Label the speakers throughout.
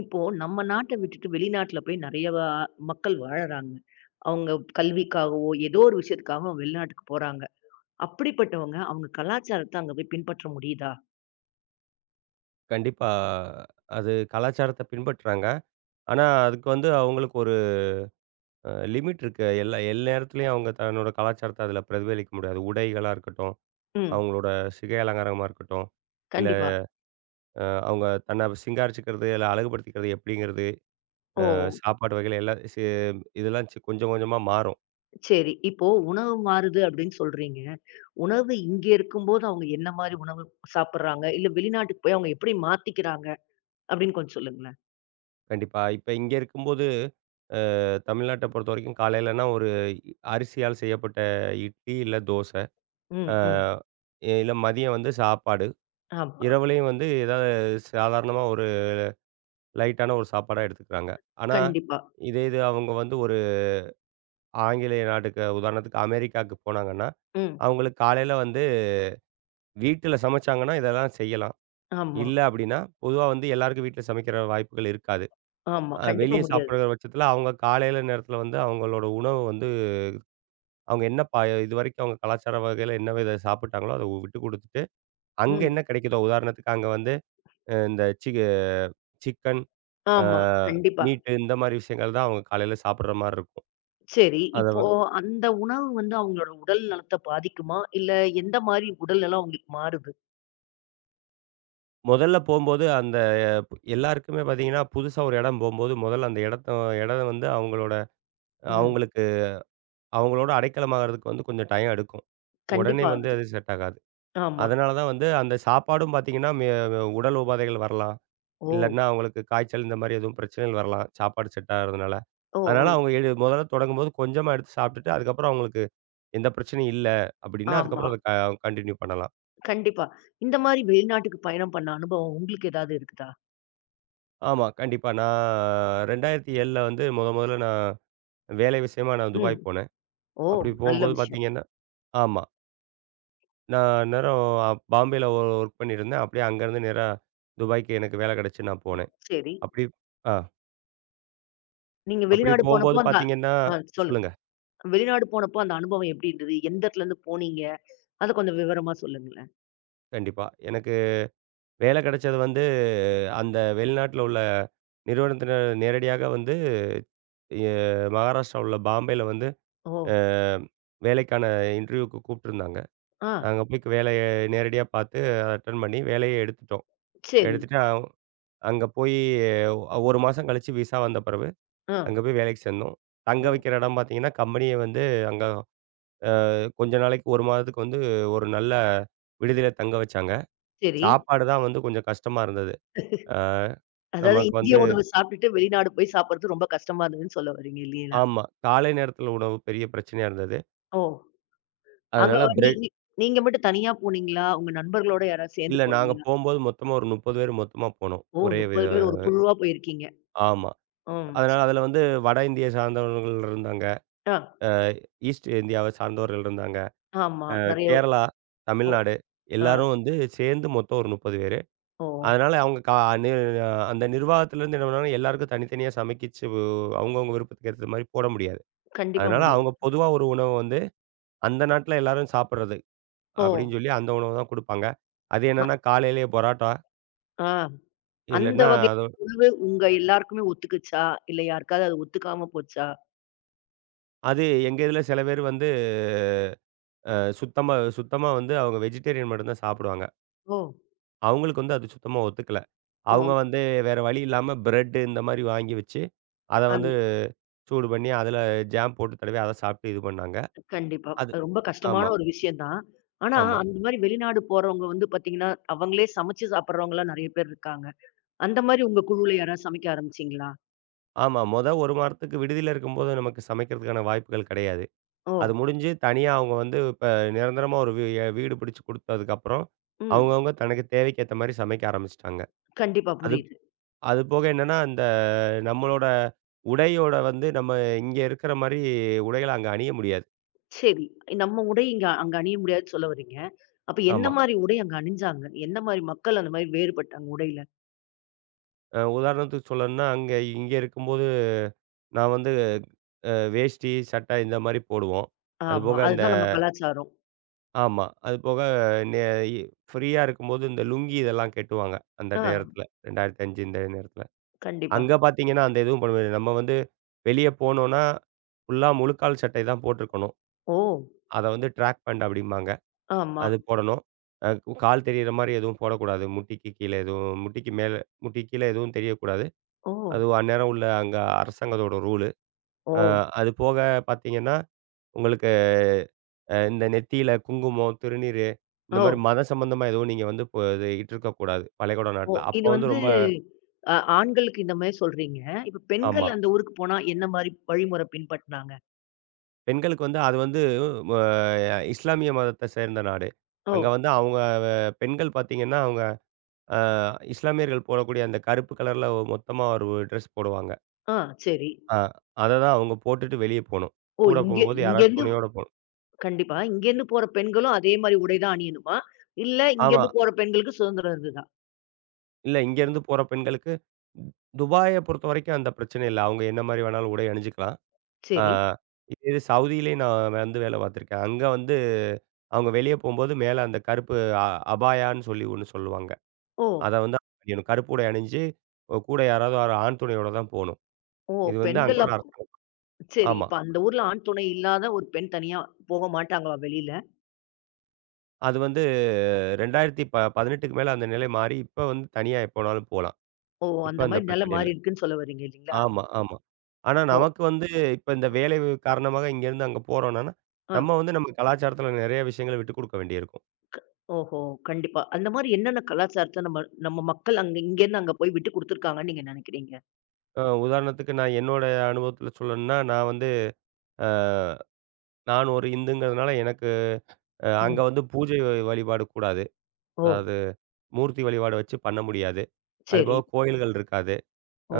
Speaker 1: இப்போ நம்ம நாட்ட விட்டுட்டு வெளிநாட்டுல போய் நெறைய மக்கள் வாழறாங்க. அவங்க கல்விக்காகவோ, ஏதோ ஒரு விஷயத்துக்காக அவங்க வெளிநாட்டுக்கு போறாங்க. அப்படிப்பட்டவங்க அவங்க கலாச்சாரத்த அங்க போய் பின்பற்ற முடியுதா?
Speaker 2: கண்டிப்பா. அது கலாச்சாரத்த பின்பற்றுறாங்க. ஆனா, அதுக்கு வந்து அவங்களுக்கு ஒரு லிமிட் இருக்கு. எல்லா எந்நேரத்துலயும் அவங்க தன்னோட கலாச்சாரத்த அதில பிரதிபலிக்க முடியாது. உடைகளா இருக்கட்டும்,
Speaker 1: ம்.
Speaker 2: அவங்களோட சிகை அலங்காரமா இருக்கட்டும், இல்ல
Speaker 1: கண்டிப்பா.
Speaker 2: அவங்க தன்னை சிங்காரிச்சுக்கிறது, இல்ல அழகுபடுத்திக்கிறது எப்படிங்கிறது,
Speaker 1: ஓ!
Speaker 2: சாப்பாடு வகைகள் எல்லாம் இதெல்லாம் கொஞ்சம் கொஞ்சமா மாறும்.
Speaker 1: சரி. இப்போ உணவு மாறுது அப்படின்னு சொல்றீங்க. உணவு இங்க இருக்கும்போது அவங்க என்ன மாரி உணவு சாப்பிடுறாங்க? இல்ல வெளிநாட்டுக்கு போய் அவங்க எப்படி மாத்திக்கிறாங்க? அப்படின்னு கொஞ்சம் சொல்லுங்களேன்.
Speaker 2: கண்டிப்பா. இப்ப இங்க இருக்கும்போது தமிழ்நாட்ட பொறுத்தவரைக்கும் காலையிலனா ஒரு அரிசியால் செய்யப்பட்ட இட்லி, இல்ல தோசை. அ
Speaker 1: ம், ம்.
Speaker 2: இல்ல மதியம் வந்து சாப்பாடு.
Speaker 1: ஆமா.
Speaker 2: இரவுலயும் வந்து ஏதாவது சாதாரணமா ஒரு லைட்டான ஒரு சாப்பாடா எடுத்துக்கிறாங்க. ஆனா,
Speaker 1: கண்டிப்பா.
Speaker 2: இதே இது அவங்க வந்து ஒரு ஆங்கிலேய நாட்டுக்கு உதாரணத்துக்கு அமெரிக்காவுக்கு போனாங்கன்னா,
Speaker 1: ம்.
Speaker 2: அவங்களுக்கு காலையில வந்து வீட்ல சமைச்சாங்கன்னா இதெல்லாம் செய்யலாம்.
Speaker 1: ஆமா,
Speaker 2: இல்ல அப்டின்னா, பொதுவா வந்து எல்லாருக்கும் வீட்ல சமைக்கிற வாய்ப்புகள் இருக்காது.
Speaker 1: ஆமா. கண்டிப்பா
Speaker 2: வெளிய
Speaker 1: முடியாது.
Speaker 2: சாப்பிடுற பட்சத்தில அவங்க காலையில நேரத்தில வந்து அவங்களோட உணவு வந்து அவங்க என்ன ப இதுவரைக்கும் அவங்க கலாச்சார வகையில என்ன வித சாப்பிட்டாங்களோ, அத விட்டு குடுத்துட்டு, அங்க என்ன
Speaker 1: ம்.
Speaker 2: கிடைக்குதோ உதாரணத்துக்கு அங்க வந்து இந்த சிக்கன் அ
Speaker 1: ஆமா. கண்டிப்பா.
Speaker 2: மீட்டு இந்த மாரி விஷயங்கள் தான் அவங்க காலையில சாப்பிடுற மாரி இருக்கும்.
Speaker 1: சரி.
Speaker 2: அத வ
Speaker 1: இப்போ அந்த உணவு வந்து அவங்களோட உடல் நலத்த பாதிக்குமா? இல்ல எந்த மாரி உடல் நலம் அவங்களுக்கு மாறுது?
Speaker 2: முதல்ல போம்போது அந்த எல்லாருக்குமே பார்த்தீங்கன்னா, புதுசா ஒரு இடம் போம்போது முதல்ல அந்த இடத்த இடம் வந்து அவங்களோட
Speaker 1: ம்.
Speaker 2: அவங்களுக்கு அவங்களோட அடைக்கலமாகறதுக்கு வந்து கொஞ்சம் டைம் எடுக்கும். உடனே
Speaker 1: கண்டிப்பா
Speaker 2: வந்து
Speaker 1: ஆகுது.
Speaker 2: அது செட் ஆகாது.
Speaker 1: ஆமா.
Speaker 2: அதனால தான் வந்து அந்த சாப்பாடும் பார்த்தீங்கன்னா, உடல் உபாதைகள் வரலாம்.
Speaker 1: ஓ!
Speaker 2: இல்லாட்டினா அவங்களுக்கு காய்ச்சல் இந்த மாரி எதுவும் பிரச்சனைகள் வரலாம். சாப்பாடு செட் ஆகாததுனால.
Speaker 1: ஓ!
Speaker 2: அதனால
Speaker 1: ஓ!
Speaker 2: அவங்க முதல்ல தொடங்கும்போது கொஞ்சமா எடுத்து சாப்பிட்டுட்டு, அதுக்கப்புறம் அவங்களுக்கு எந்த பிரச்சனையும் இல்ல அப்படின்னா,
Speaker 1: ஆமா.
Speaker 2: அதுக்கப்புறம் அத க கன்டின்யூ பண்ணலாம்.
Speaker 1: கண்டிப்பா. இந்த மாரி வெளிநாட்டுக்கு பயணம் பண்ண அனுபவம் உங்களுக்கு ஏதாவது இருக்குதா?
Speaker 2: ஆமா, கண்டிப்பா. நான் 2007ல வந்து மொதல்ல நான் வேலை விஷயமா நான்
Speaker 1: ம்.
Speaker 2: துபாய் போனேன்.
Speaker 1: ஓ!
Speaker 2: அப்படி
Speaker 1: நல்ல
Speaker 2: போம்போது
Speaker 1: விஷயம்.
Speaker 2: பார்த்தீங்கன்னா ஆமா. நான் அந்நேரம் பாம்பேல ஒர்க் பண்ணிட்டுருந்தேன். அப்படியே அங்கேருந்து நேரா துபாய்க்கு எனக்கு வேலை கிடைச்சு நான் போனேன்.
Speaker 1: சரி.
Speaker 2: அப்படி ஆ
Speaker 1: நீங்க
Speaker 2: அப்படி
Speaker 1: வெளிநாடு போனப்போ
Speaker 2: போம்போது
Speaker 1: அந்த
Speaker 2: பார்த்தீங்கன்னா
Speaker 1: ஆ சொல்லுங்க.
Speaker 2: சொல்லுங்க.
Speaker 1: வெளிநாடு போனப்போ அந்த அனுபவம் எப்படி இருந்தது? எந்த இடத்துலருந்து போனீங்க? அத கொஞ்சம் விவரமா சொல்லுங்களேன்.
Speaker 2: கண்டிப்பா. எனக்கு வேலை கிடைச்சது வந்து அந்த வெளிநாட்ல உள்ள நிறுவனத்தினர் நேரடியாக வந்து எ மகாராஷ்டிரா உள்ள பாம்பேல வந்து அ
Speaker 1: ஓ!
Speaker 2: வேலைக்கான இன்டர்வியூக்கு கூப்பிட்டுருந்தாங்க.
Speaker 1: ஆ.
Speaker 2: நாங்க போய் வேலைய நேரடியா பார்த்து அட்டெண்ட் பண்ணி வேலைய எடுத்துட்டோம்.
Speaker 1: சரி.
Speaker 2: எடுத்துட்டு அ அங்க போயி அ 1 மாசம் கழிச்சு விசா வந்த பிறவு,
Speaker 1: ஆ.
Speaker 2: அங்க போய் வேலைக்கு சேர்ந்தோம். தங்க
Speaker 1: ஓ!
Speaker 2: வைக்கிற இடம் பார்த்தீங்கன்னா, கம்பெனியே வந்து அங்க கொஞ்ச நாளைக்கு 1 மாதத்துக்கு வந்து ஒரு நல்ல விடுதியில தங்க வச்சாங்க.
Speaker 1: சரி.
Speaker 2: சாப்பாடு தான் வந்து கொஞ்சம் கஷ்டமா இருந்தது. அ
Speaker 1: அதாவது
Speaker 2: நமக்கு
Speaker 1: இந்திய
Speaker 2: வந்து
Speaker 1: உணவு சாப்பிட்டுட்டு வெளிநாடு போய் சாப்பிடுறது ரொம்ப கஷ்டமா இருந்ததுன்னு சொல்ல வரீங்க இல்லீங்களா?
Speaker 2: ஆமா. காலை நேரத்தில உணவு பெரிய பிரச்சனையா இருந்தது.
Speaker 1: ஓ! அங்க
Speaker 2: அதனால
Speaker 1: வ நீ
Speaker 2: பிரெட்
Speaker 1: நீ நீங்க மட்டும் தனியா போனீங்களா? உங்க நண்பர்களோட யாராவது சேர்ந்து
Speaker 2: இல்ல நாங்க
Speaker 1: போனீங்களா?
Speaker 2: போம்போது மொத்தமா ஒரு 30 பேர் மொத்தமா போனோம்.
Speaker 1: ஓ!
Speaker 2: ஒரே வித
Speaker 1: 30 பேர் ஒரு குழுவா போயிருக்கீங்க.
Speaker 2: ஆமா.
Speaker 1: ம்.
Speaker 2: அதனால அதில வந்து வட இந்திய சார்ந்தவர்கள் இருந்தாங்க.
Speaker 1: ஆ.
Speaker 2: ஈஸ்ட் இந்தியாவ சார்ந்தவர்கள் இருந்தாங்க.
Speaker 1: ஆமா.
Speaker 2: அ
Speaker 1: நெறைய
Speaker 2: கேரளா,
Speaker 1: ஓ!
Speaker 2: தமிழ்நாடு
Speaker 1: ஆ.
Speaker 2: எல்லாரும் வந்து சேர்ந்து மொத்தம் ஒரு 30 பேரு.
Speaker 1: ஓ!
Speaker 2: அதனால அவங்க கா நி அந்த நிர்வாகத்திலருந்து என்ன பண்ணாங்கன்னா, எல்லாருக்கும் தனித்தனியா சமைக்கிச்சு வ் அவங்கவங்க விருப்பத்துக்கு ஏத்த மாரி போட முடியாது.
Speaker 1: கண்டிப்பா
Speaker 2: அதனால
Speaker 1: முடியாது.
Speaker 2: அவங்க பொதுவா ஒரு உணவு வந்து, அந்த நாட்ல எல்லாரும் சாப்பிடுறது
Speaker 1: ஓ!
Speaker 2: அப்படின்னு சொல்லி அந்த உணவு தான் குடுப்பாங்க. அது
Speaker 1: அ
Speaker 2: என்னன்னா காலையிலேயே பரோட்டா,
Speaker 1: ஆ. அந்த
Speaker 2: இல்லன்னா
Speaker 1: வகை
Speaker 2: அது
Speaker 1: உணவு உங்க எல்லாருக்குமே ஒத்துக்குச்சா? இல்ல யாருக்காவது அது ஒத்துக்காம போச்சா?
Speaker 2: அது எங்க இதுல சில பேர் வந்து அ சுத்தமா சுத்தமா வந்து அவங்க வெஜிடேரியன் மட்டும் தான் சாப்பிடுவாங்க.
Speaker 1: ஓ!
Speaker 2: அவங்களுக்கு வந்து அது சுத்தமா ஒத்துக்கல.
Speaker 1: ஓ!
Speaker 2: அவங்க வந்து வேற வழி இல்லாம பிரெட் இந்த மாரி வாங்கி வச்சு, அத
Speaker 1: அந்
Speaker 2: வந்து சூடு பண்ணி அதில ஜாம் போட்டு தடவி அத சாப்பிட்டு இது பண்ணாங்க.
Speaker 1: கண்டிப்பா.
Speaker 2: அது
Speaker 1: ரொம்ப
Speaker 2: ஆமா,
Speaker 1: கஷ்டமான ஒரு விஷயம் தான். ஆனா,
Speaker 2: ஆமா,
Speaker 1: அந்த மாரி வெளிநாடு போறவங்க வந்து பார்த்தீங்கன்னா, அவங்களே சமைச்சு சாப்பிடுறவங்கலாம் நெறைய பேர் இருக்காங்க. அந்த மாரி உங்க குழுவுல யாராவது சமைக்க ஆரம்பிச்சீங்களா?
Speaker 2: ஆமா. 1 வாரத்துக்கு விடுதியில இருக்கும்போது நமக்கு சமைக்கிறதுக்கான வாய்ப்புகள் கிடையாது.
Speaker 1: ஓ!
Speaker 2: அது முடிஞ்சு தனியா அவங்க வந்து இப்ப நிரந்தரமா ஒரு வீடு பிடிச்சு குடுத்ததுக்கப்புறம்,
Speaker 1: ம்.
Speaker 2: அவங்கவங்க தனக்கு தேவைக்கு ஏத்த மாரி சமைக்க ஆரம்பிச்சுட்டாங்க.
Speaker 1: கண்டிப்பா
Speaker 2: அது
Speaker 1: புரியுது.
Speaker 2: அது போக என்னன்னா, இந்த நம்மளோட உடையோட வந்து நம்ம இங்க இருக்கிற மாரி உடைகள அங்க அணிய முடியாது.
Speaker 1: சரி. நம்ம உடை இங்க அங்க அணிய முடியாதுன்னு சொல்ல வர்றீங்க. அப்ப எந்த
Speaker 2: ஆமா.
Speaker 1: மாரி உடை அங்க அணிஞ்சாங்க? எந்த மாரி மக்கள் அந்த மாரி வேறுபட்டாங்க உடையில?
Speaker 2: உதாரணத்துக்கு சொல்லணும்னா, அங்க இங்க இருக்கும்போது நான் வந்து வேஷ்டி, சட்டை இந்த மாரி போடுவோம்.
Speaker 1: ஆமா.
Speaker 2: அதுபோக இந்த
Speaker 1: அதுதான் நம்ம கலாச்சாரம்.
Speaker 2: ஆமா. அதுபோக நெ இ ஃப்ரீயா இருக்கும்போது இந்த லுங்கி இதெல்லாம் கட்டுவாங்க. அந்த
Speaker 1: ஆ.
Speaker 2: நேரத்துல 2005 இந்த நேரத்துல.
Speaker 1: கண்டிப்பா.
Speaker 2: அங்க பாத்தீங்கன்னா, அந்த எதுவும் பண்ண முடியாது. நம்ம வந்து வெளிய போனோம்னா, ஃபுல்லா முழுக்கால் சட்டை தான் போட்டிருக்கணும்.
Speaker 1: ஓ!
Speaker 2: அத வந்து ட்ராக் பேண்ட் அப்படிம்பாங்க.
Speaker 1: ஆமா.
Speaker 2: அது போடணும். அ கால் தெரியிற மாரி எதுவும் போடக்கூடாது. முட்டிக்கு கீழ எதுவும் தெரியக்கூடாது.
Speaker 1: ஓ!
Speaker 2: அது அந்நேரம் உள்ள அங்க அரசாங்கத்தோட ரூலு. அ
Speaker 1: ஓ!
Speaker 2: அது போக பார்த்தீங்கன்னா, உங்களுக்கு இந்த நெத்தியில குங்குமம், திருநீரு இந்த மாரி
Speaker 1: ஓ!
Speaker 2: மதம் சம்பந்தமா எதுவும் நீங்க வந்து இப்போ இது இட்டிருக்கக்கூடாது பள்ளிக்கூட
Speaker 1: ஓ!
Speaker 2: நாட்ல. அப்போ
Speaker 1: இது
Speaker 2: வந்து
Speaker 1: வந்து
Speaker 2: ரொம்ப
Speaker 1: ஓ! அ ஆண்களுக்கு இந்த மாரி சொல்றீங்க. இப்ப
Speaker 2: ஆமா.
Speaker 1: பெண்கள் அந்த ஊருக்கு போனா என்ன மாரி வழிமுறை பின்பற்றினாங்க?
Speaker 2: பெண்களுக்கு வந்து அது வந்து ம இஸ்லாமிய மதத்த சேர்ந்த நாடு.
Speaker 1: ஓ!
Speaker 2: அங்க வந்து அவங்க வ பெண்கள் பார்த்தீங்கன்னா, அவங்க அ இஸ்லாமியர்கள் போடக்கூடிய அந்த கருப்பு கலர்ல மொத்தமா ஒரு ட்ரெஸ் போடுவாங்க.
Speaker 1: ஆ சரி.
Speaker 2: அ அத தான் அவங்க போட்டுட்டு வெளிய போணும்.
Speaker 1: ஓ!
Speaker 2: கூட
Speaker 1: இங்க
Speaker 2: போம்போது யாராவது
Speaker 1: இங்கேருந்து
Speaker 2: துணையோட போணும்.
Speaker 1: கண்டிப்பா. இங்கேருந்து போற பெண்களும் அதே மாரி உடை தான் அணியணுமா? இல்ல
Speaker 2: ஆமா.
Speaker 1: இங்கேருந்து போற பெண்களுக்கு சுதந்திரம் இருந்ததா?
Speaker 2: இல்ல இங்கேருந்து போற பெண்களுக்கு துபாய பொறுத்தவரைக்கும் அந்த பிரச்சனை இல்ல. அவங்க என்ன மாரி வேணாலும் உடை அணிஞ்சுக்கலாம். ஆ
Speaker 1: சரி.
Speaker 2: இதே இது சவுதியிலே நான் வந்து வேலை பார்த்துருக்கேன். அங்க வந்து அவங்க வெளிய போம்போது மேல அந்த கருப்பு அ அபாயான்னு சொல்லி ஒண்ணு சொல்லுவாங்க.
Speaker 1: ஓ!
Speaker 2: அத வந்து அணியணும். கருப்பு உடை அணிஞ்சு கூட யாராவது ஒரு ஆண் துணையோட தான் போணும்.
Speaker 1: ஓ!
Speaker 2: இது வந்து அங்க
Speaker 1: பெண்கள்
Speaker 2: உள்ள அரசாங்கம்
Speaker 1: சரி.
Speaker 2: ஆமா.
Speaker 1: இப்ப அந்த ஊர்ல ஆண் துணை இல்லாத ஒரு பெண் தனியா போக மாட்டாங்களா வெளியில?
Speaker 2: அது வந்து 2018க்கு மேல அந்த நிலை மாறி, இப்ப வந்து தனியா எப்ப வேணாலும் போலாம்.
Speaker 1: ஓ!
Speaker 2: இப்ப
Speaker 1: அந்த
Speaker 2: அந்த
Speaker 1: மாரி நெல
Speaker 2: பிரச்சனை இல்ல.
Speaker 1: மாறி இருக்குன்னு சொல்ல வர்றீங்க இல்லீங்களா?
Speaker 2: ஆமா, ஆமா. ஆனா
Speaker 1: ஓ!
Speaker 2: நமக்கு வந்து இப்ப இந்த வேலை காரணமாக இங்கேருந்து அங்க போறோம்னா,
Speaker 1: ஆ.
Speaker 2: நம்ம வந்து நம்ம கலாச்சாரத்தில நெறைய விஷயங்கள விட்டுக் குடுக்க வேண்டியிருக்கும்.
Speaker 1: ஓஹோ! கண்டிப்பா. அந்த மாரி என்னென்ன கலாச்சாரத்த நம்ம நம்ம மக்கள் அங்க இங்கேருந்து அங்க போய் விட்டு குடுத்துருக்காங்கன்னு நீங்க நெனைக்கிறீங்க?
Speaker 2: உதாரணத்துக்கு நான் என்னோட அனுபவத்தில சொல்லணும்னா, நான் வந்து அ நான் ஒரு இந்துங்கிறதுனால எனக்கு அங்க
Speaker 1: ம்.
Speaker 2: வந்து பூஜை வழிபாடு கூடாது.
Speaker 1: ஓ!
Speaker 2: அதாவது மூர்த்தி வழிபாடு வச்சு பண்ண முடியாது.
Speaker 1: சரி.
Speaker 2: அதுபோக கோயில்கள் இருக்காது.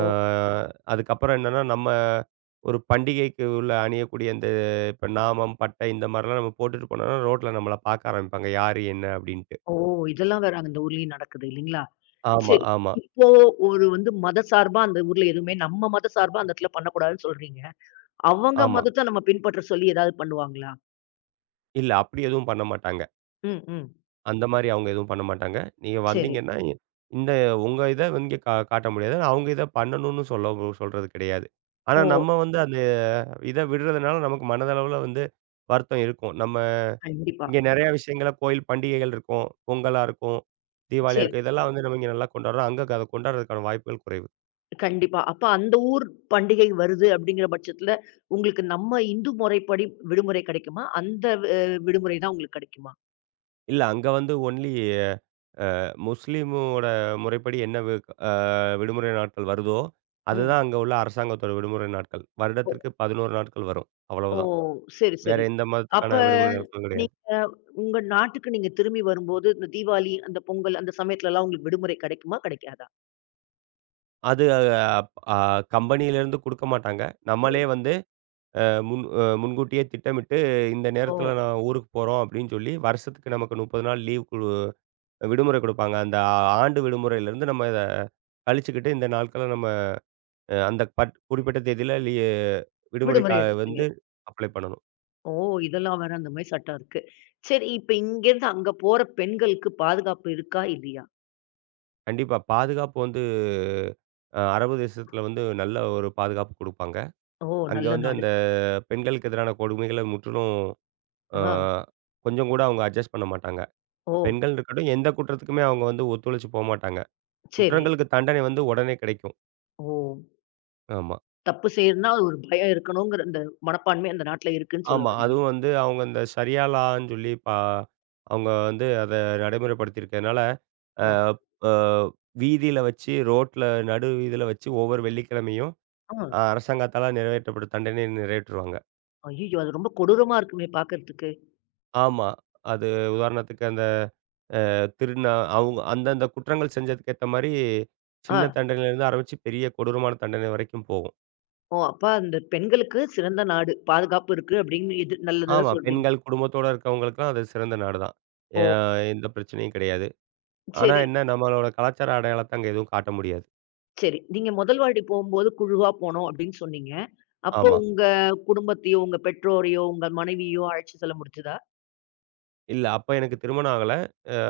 Speaker 2: அ அதுக்கப்புறம் என்னன்னா, நம்ம ஒரு பண்டிகைக்கு உள்ள அணியக்கூடிய இந்த இப்ப நாமம், பட்டை இந்த மாரிலாம் நம்ம போட்டுட்டு போனோம்னா, ரோட்ல நம்மள பாக்க ஆரம்பிப்பாங்க. யாரு? என்ன? அப்படின்னு.
Speaker 1: ஓ! இதெல்லாம் வேற அந்த ஊர்லயும் நடக்குது இல்லீங்களா?
Speaker 2: ஆமா,
Speaker 1: சரி.
Speaker 2: ஆமா,
Speaker 1: இப்போ ஒரு வந்து மத சார்பா அந்த ஊர்ல எதுவுமே நம்ம மத சார்பா அந்த இடத்துல பண்ணக்கூடாதுன்னு சொல்றீங்க. அவங்க
Speaker 2: ஆமா.
Speaker 1: மதத்த நம்ம பின்பற்ற சொல்லி ஏதாவது பண்ணுவாங்களா?
Speaker 2: இல்ல அப்படி எதுவும் பண்ண மாட்டாங்க.
Speaker 1: ம், ம்.
Speaker 2: அந்த மாரி அவங்க எதுவும் பண்ண மாட்டாங்க. நீங்க
Speaker 1: சரி.
Speaker 2: வந்தீங்கன்னா, ம். இந்த உங்க இத இங்க காட்ட முடியாது. அவங்க இத பண்ணணும்னு சொல்ல சொல்றது கிடையாது. ஆனா
Speaker 1: ஓ!
Speaker 2: நம்ம வந்து அந்த இத விடுறதுனால நமக்கு மனதளவுல வந்து வருத்தம் இருக்கும். நம்ம
Speaker 1: கண்டிப்பா.
Speaker 2: இங்க நெறைய விஷயங்கள கோயில் பண்டிகைகள் இருக்கும். பொங்கலா இருக்கும், தீபாவளியா
Speaker 1: சரி.
Speaker 2: இருக்கும். இதெல்லாம் வந்து நம்ம இங்க நல்லா கொண்டாடுறோம். அங்க அத கொண்டாடுறதுக்கான வாய்ப்புகள் குறைவு.
Speaker 1: கண்டிப்பா. அப்ப அந்த ஊர் பண்டிகை வருது அப்படிங்கிற பட்சத்துல, உங்களுக்கு நம்ம இந்து முறைப்படி விடுமுறை கிடைக்குமா? அந்த அ விடுமுறை தான் உங்களுக்கு கிடைக்குமா?
Speaker 2: இல்ல அங்க வந்து ஒன்லி முஸ்லீமோட முறைப்படி என்ன வி அ விடுமுறை நாட்கள் வருதோ, அதுதான்
Speaker 1: ம்.
Speaker 2: அங்க உள்ள அரசாங்கத்தோட விடுமுறை நாட்கள்.
Speaker 1: ஓ
Speaker 2: வருடத்திற்கு 11 நாட்கள் வரும்.
Speaker 1: ஓ!
Speaker 2: அவ்வளவுதான்.
Speaker 1: சரி,
Speaker 2: வேற
Speaker 1: சரி.
Speaker 2: எந்த
Speaker 1: அப்ப
Speaker 2: மதத்துக்கான விடுமுறை நாட்களும் கிடையாது.
Speaker 1: நீங்க உங்க நாட்டுக்கு நீங்க திரும்பி வரும்போது, இந்த தீபாவளி, அந்த பொங்கல் அந்த சமயத்துலலாம் உங்களுக்கு விடுமுறை கிடைக்குமா? கிடைக்காதா?
Speaker 2: அது அப் அ கம்பெனியிலேருந்து குடுக்க மாட்டாங்க. நம்மளே
Speaker 1: ம்.
Speaker 2: வந்து அ முன் அ முன்கூட்டியே திட்டமிட்டு, இந்த
Speaker 1: ஓ!
Speaker 2: நேரத்தில நான் ஊருக்கு போறோம் அப்டின்னு சொல்லி, வருஷத்துக்கு நமக்கு 30 நாள் லீவ் விடுமுறை குடுப்பாங்க. அந்த ஆண்டு விடுமுறையிலேருந்து நம்ம இத கழிச்சுக்கிட்டு, இந்த நாட்கள நம்ம அந்த குறிப்பிட்ட தேதியில
Speaker 1: விடுமுறை
Speaker 2: விடுமுறைக்கு
Speaker 1: எடுத்துப்பீங்க.
Speaker 2: வந்து அப்ளை பண்ணணும்.
Speaker 1: ஓ! இதெல்லாம் வேற அந்த மாரி சட்டம் இருக்கு. சரி, இப்ப இங்கேருந்து அங்க போற பெண்களுக்கு பாதுகாப்பு இருக்கா? இல்லையா?
Speaker 2: கண்டிப்பா. பாதுகாப்பு வந்து அரபு தேசத்தில வந்து நல்ல ஒரு பாதுகாப்பு குடுப்பாங்க.
Speaker 1: ஓ!
Speaker 2: அங்க
Speaker 1: நல்ல
Speaker 2: வந்து
Speaker 1: நாடு.
Speaker 2: அந்த பெண்களுக்கு எதிரான கொடுமைகள முற்றிலும் அ
Speaker 1: ஆ.
Speaker 2: கொஞ்சம் கூட அவங்க அட்ஜஸ்ட் பண்ண மாட்டாங்க.
Speaker 1: ஓ!
Speaker 2: பெண்கள் இருக்கட்டும், எந்த குற்றத்துக்குமே அவங்க வந்து ஒத்துழைச்சு போமாட்டாங்க.
Speaker 1: சரி.
Speaker 2: குற்றங்களுக்கு தண்டனை வந்து உடனே கிடைக்கும்.
Speaker 1: ஓ!
Speaker 2: ஆமா.
Speaker 1: தப்பு செய்யறதுன்னா ஒரு பயம் இருக்கணுங்கிற அந்த மனப்பான்மை அந்த நாட்ல இருக்குன்னு சொல்ல
Speaker 2: ஆமா.
Speaker 1: வர்றீங்க.
Speaker 2: அதுவும் வந்து அவங்க இந்த ஷரியா லான்னு சொல்லி அவங்க வந்து அத நடைமுறைப்படுத்தியிருக்கிறதுனால, அ
Speaker 1: ஆ,
Speaker 2: அ வீதியில வச்சு, ரோட்ல நடு வீதியில வச்சு ஒவ்வொரு வெள்ளிக்கிழமையும்
Speaker 1: ஆ.
Speaker 2: அ அரசாங்கத்தால நிறைவேற்றப்பட்ட தண்டனைய நிறைவேற்றுவாங்க.
Speaker 1: ஐயய்யோ! அது ரொம்ப கொடூரமா இருக்குமே பார்க்கறதுக்கு.
Speaker 2: ஆமா. அது உதாரணத்துக்கு அந்த திருடின அவுங்க அந்தந்த குற்றங்கள் செஞ்சதுக்கு ஏத்த மாரி,
Speaker 1: ஆ.
Speaker 2: சின்ன தண்டனையிலருந்து ஆரம்பிச்சு பெரிய கொடூரமான தண்டனை வரைக்கும் போகும்.
Speaker 1: ஓ! அப்ப அந்த பெண்களுக்கு சிறந்த நாடு. பாதுகாப்பு இருக்கு அப்படின்னு எது நல்லதா
Speaker 2: ஆமா.
Speaker 1: சொல்றீங்க.
Speaker 2: பெண்கள் குடும்பத்தோட இருக்கவங்களுக்குலாம் அது சிறந்த நாடு தான். அ
Speaker 1: ஓ!
Speaker 2: எந்த பிரச்சனையும் கிடையாது. ஆனா
Speaker 1: சரி,
Speaker 2: என்ன நம்மளோட கலாச்சார அடையாளத்த அங்க எதுவும் காட்ட முடியாது.
Speaker 1: சரி. நீங்க முதல் வாட்டி போம்போது குழுவா போனோம் அப்படின்னு சொன்னீங்க. அப்போ
Speaker 2: ஆமா.
Speaker 1: உங்க குடும்பத்தையோ, உங்க பெற்றோரையோ, உங்க மனைவியோ அழைச்சு செல்ல முடிஞ்சதா?
Speaker 2: இல்ல அப்ப எனக்கு திருமணம் ஆகல.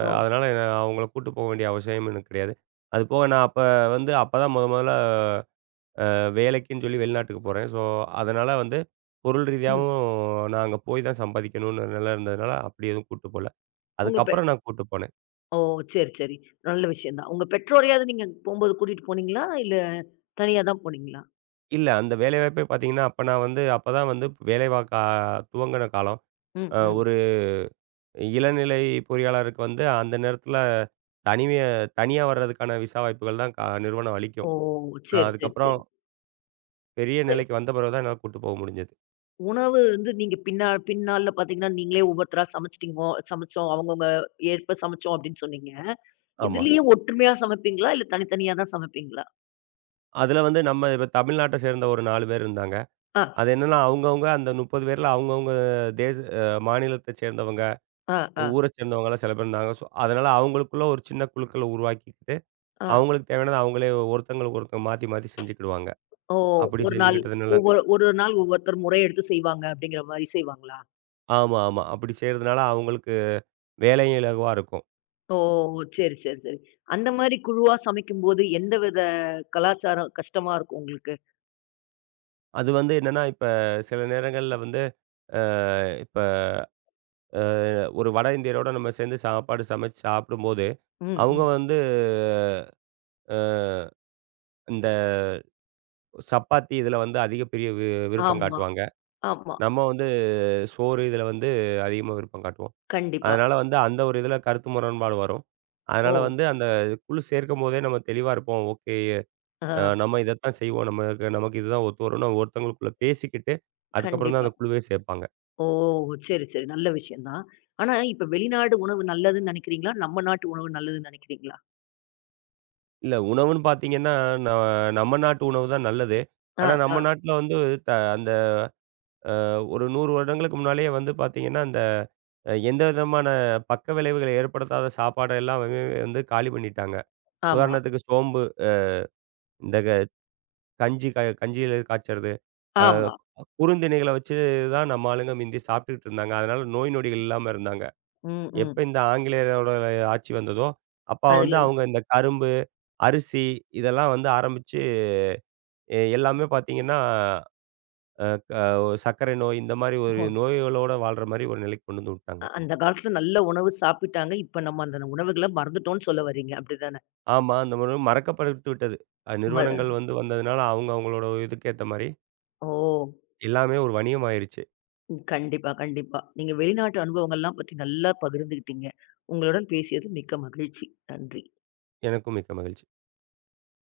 Speaker 1: ஓ!
Speaker 2: அதனால என்ன அவங்கள கூட்டு போக வேண்டிய அவசியம் எனக்கு கிடையாது. அது போக நான் அப்ப வந்து அப்ப தான் மொத மொதல்ல வேலைக்குன்னு சொல்லி வெளிநாட்டுக்கு போறேன். ஸோ, அதனால வந்து பொருள்
Speaker 1: ம்.
Speaker 2: ரீதியாவும் நான் அங்க போய் தான் சம்பாதிக்கணும்னு நிலை இருந்ததுனால, அப்படி எதுவும் கூட்டு போல.
Speaker 1: உங்க
Speaker 2: அதுக்கப்புறம் நான் கூட்டு போனேன்.
Speaker 1: ஓ! சரி, சரி. நல்ல விஷயம் தான். உங்க பெற்றோரையாவது நீங்க போம்போது கூட்டிட்டு போனீங்களா? இல்ல தனியா தான் போனீங்களா?
Speaker 2: இல்ல அந்த வேலைவாய்ப்பே பார்த்தீங்கன்னா, அப்ப தான் வந்து வேலைவா கா துவங்குன காலம்.
Speaker 1: ம், ம்.
Speaker 2: ஒரு இளநிலை பொறியாளருக்கு வந்து அந்த நேரத்தில தனிமைய தனியா வர்றதுக்கான விசா வாய்ப்புகள் தான் நிறுவனம்
Speaker 1: ஓ!
Speaker 2: அளிக்கும். நான்
Speaker 1: சரி, சரி,
Speaker 2: அதுக்கப்புறம்
Speaker 1: சரி.
Speaker 2: பெரிய
Speaker 1: சரி.
Speaker 2: நிலைக்கு வந்த பிறகு தான் என்னால கூட்டு போக முடிஞ்சது.
Speaker 1: உணவு வந்து நீங்க பின்னா பின்னாள்ல பார்த்தீங்கன்னா, நீங்களே ஒவ்வொருத்தரா சமைச்சுட்டீங்கோ சமைச்சோம். அவங்கவங்க ஏற்ப சமைச்சோம் அப்படின்னு சொன்னீங்க.
Speaker 2: ஆமா.
Speaker 1: இதுலயே ஒற்றுமையா சமைப்பீங்களா? இல்ல தனித்தனியா தான் சமைப்பீங்களா?
Speaker 2: அதுல வந்து நம்ம இப்ப தமிழ்நாட்ட சேர்ந்த ஒரு 4 பேர் இருந்தாங்க.
Speaker 1: ஆ,
Speaker 2: அது என்னன்னா, அவங்கவங்க அந்த 30 பேர்ல அவங்கவங்க தேச அ மாநிலத்த சேர்ந்தவங்க,
Speaker 1: ஆ, ஆ,
Speaker 2: ஊர சேர்ந்தவங்கலாம் சில பேர் இருந்தாங்க. ஸோ, அதனால அவங்களுக்குள்ள ஒரு சின்ன குழுக்கள உருவாக்கிக்கிட்டு,
Speaker 1: ஆ.
Speaker 2: அவங்களுக்கு தேவையானத அவங்களே ஒருத்தங்களுக்கு ஒருத்தங்க மாத்தி மாத்தி செஞ்சுக்கிடுவாங்க.
Speaker 1: ஓ!
Speaker 2: அப்படி
Speaker 1: ஒரு நாள்
Speaker 2: செஞ்சுக்கிட்டதுனால
Speaker 1: ஒவ்வொரு ஒரு நாள் ஒவ்வொருத்தர் முறை எடுத்து செய்வாங்க அப்படிங்கிற மாரி செய்வாங்களா?
Speaker 2: ஆமா, ஆமா. அப்படி செய்றதுனால அவங்களுக்கு வேலையும் இலகுவா இருக்கும்.
Speaker 1: ஓ! சரி, சரி, சரி. அந்த மாரி குழுவா சமைக்கும்போது எந்த வித கலாச்சாரம் கஷ்டமா இருக்கும் உங்களுக்கு?
Speaker 2: அது வந்து என்னன்னா, இப்ப சில நேரங்கள்ல வந்து அ இப்ப அ ஒரு வட இந்தியரோட நம்ம சேர்ந்து சாப்பாடு சமைச்சு சாப்பிடும்போது,
Speaker 1: ம்,
Speaker 2: அவங்க
Speaker 1: ம்.
Speaker 2: வந்து அ இந்த சப்பாத்தி இதில வந்து அதிக பெரிய விருப்பம்
Speaker 1: ஆமா,
Speaker 2: காட்டுவாங்க.
Speaker 1: ஆமா.
Speaker 2: நம்ம வந்து சோறு இதில வந்து அதிகமா விருப்பம் காட்டுவோம்.
Speaker 1: கண்டிப்பா.
Speaker 2: அதனால வந்து அந்த ஒரு இதில கருத்து முரண்பாடு வரும்.
Speaker 1: ஓ!
Speaker 2: அதனால வந்து அந்த குழு சேர்க்கும்போதே நம்ம தெளிவா இருப்போம். ஓகே,
Speaker 1: ஆ.
Speaker 2: நம்ம இதத்தான் செய்வோம். நமக்கு நமக்கு இதுதான் ஒத்து வரும்னு ஒருத்தவங்களுக்குள்ள பேசிக்கிட்டு, அதுக்கப்புறம் தான்
Speaker 1: கண்டிப்பா.
Speaker 2: அந்த குழுவே சேர்ப்பாங்க.
Speaker 1: ஓ! சரி, சரி. நல்ல விஷயம் தான். ஆனா, இப்ப வெளிநாடு உணவு நல்லதுன்னு நினைக்கிறீங்களா? நம்ம நாட்டு உணவு நல்லதுன்னு நினைக்கிறீங்களா?
Speaker 2: இல்ல உணவுன்னு பார்த்தீங்கன்னா, ந நம்ம நாட்டு உணவு தான் நல்லது.
Speaker 1: ஆ,
Speaker 2: ஆனா நம்ம
Speaker 1: ஆ.
Speaker 2: நாட்ல வந்து த ஒரு 100 வருடங்களுக்கு முன்னாலேயே வந்து பார்த்தீங்கன்னா, அந்த எந்த விதமான பக்க விளைவுகளை ஏற்படுத்தாத சாப்பாட எல்லாமே வந்து வந்து காலி பண்ணிட்டாங்க.
Speaker 1: ஆமா,
Speaker 2: உதாரணத்துக்கு சோம்பு, இந்த க கஞ்சி க கஞ்சியில காய்ச்சறது, அ
Speaker 1: ஆமா.
Speaker 2: குறுந்திணைகள வச்சு தான் நம்ம ஆளுங்க மிந்தி சாப்பிட்டுக்கிட்டு இருந்தாங்க. அதனால நோய் நொடிகள் இல்லாம இருந்தாங்க.
Speaker 1: ம்,
Speaker 2: எப்ப
Speaker 1: ம்.
Speaker 2: இந்த ஆங்கிலேயரோட ஆட்சி வந்ததோ, அப்ப
Speaker 1: அதுல
Speaker 2: வந்து
Speaker 1: இருந்து-
Speaker 2: அவங்க இந்த கரும்பு, அரிசி இதெல்லாம் வந்து ஆரம்பிச்சு எல்லாமே பார்த்தீங்கன்னா, அ க சர்க்கரை நோய் இந்த மாரி ஒரு
Speaker 1: ஓ!
Speaker 2: நோய்களோட வாழ்ற மாரி ஒரு நிலைக்கு கொண்டு வந்து விட்டாங்க.
Speaker 1: அ- அந்த காலத்துல நல்ல உணவு சாப்பிட்டாங்க. இப்ப நம்ம அந்த உணவுகள மறந்துட்டோம்ன்னு சொல்ல வர்றீங்க. அப்படிதானே?
Speaker 2: ஆமா. அந்த முறை மறக்கப்பட்டு விட்டது.
Speaker 1: ம
Speaker 2: நிறுவனங்கள் வந்து வந்ததுனால, அவங்க அவங்களோட இதுக்கு ஏத்த மாரி
Speaker 1: ஓ!
Speaker 2: எல்லாமே ஒரு வணிகமாயிருச்சு.
Speaker 1: ம், கண்டிப்பா, கண்டிப்பா. நீங்க வெளிநாட்டு அனுபவங்கள்லாம் பத்தி நல்லா பகிர்ந்துகிட்டீங்க. உங்களுடன் பேசியது மிக்க மகிழ்ச்சி. நன்றி.
Speaker 2: எனக்கும் மிக்க மகிழ்ச்சி.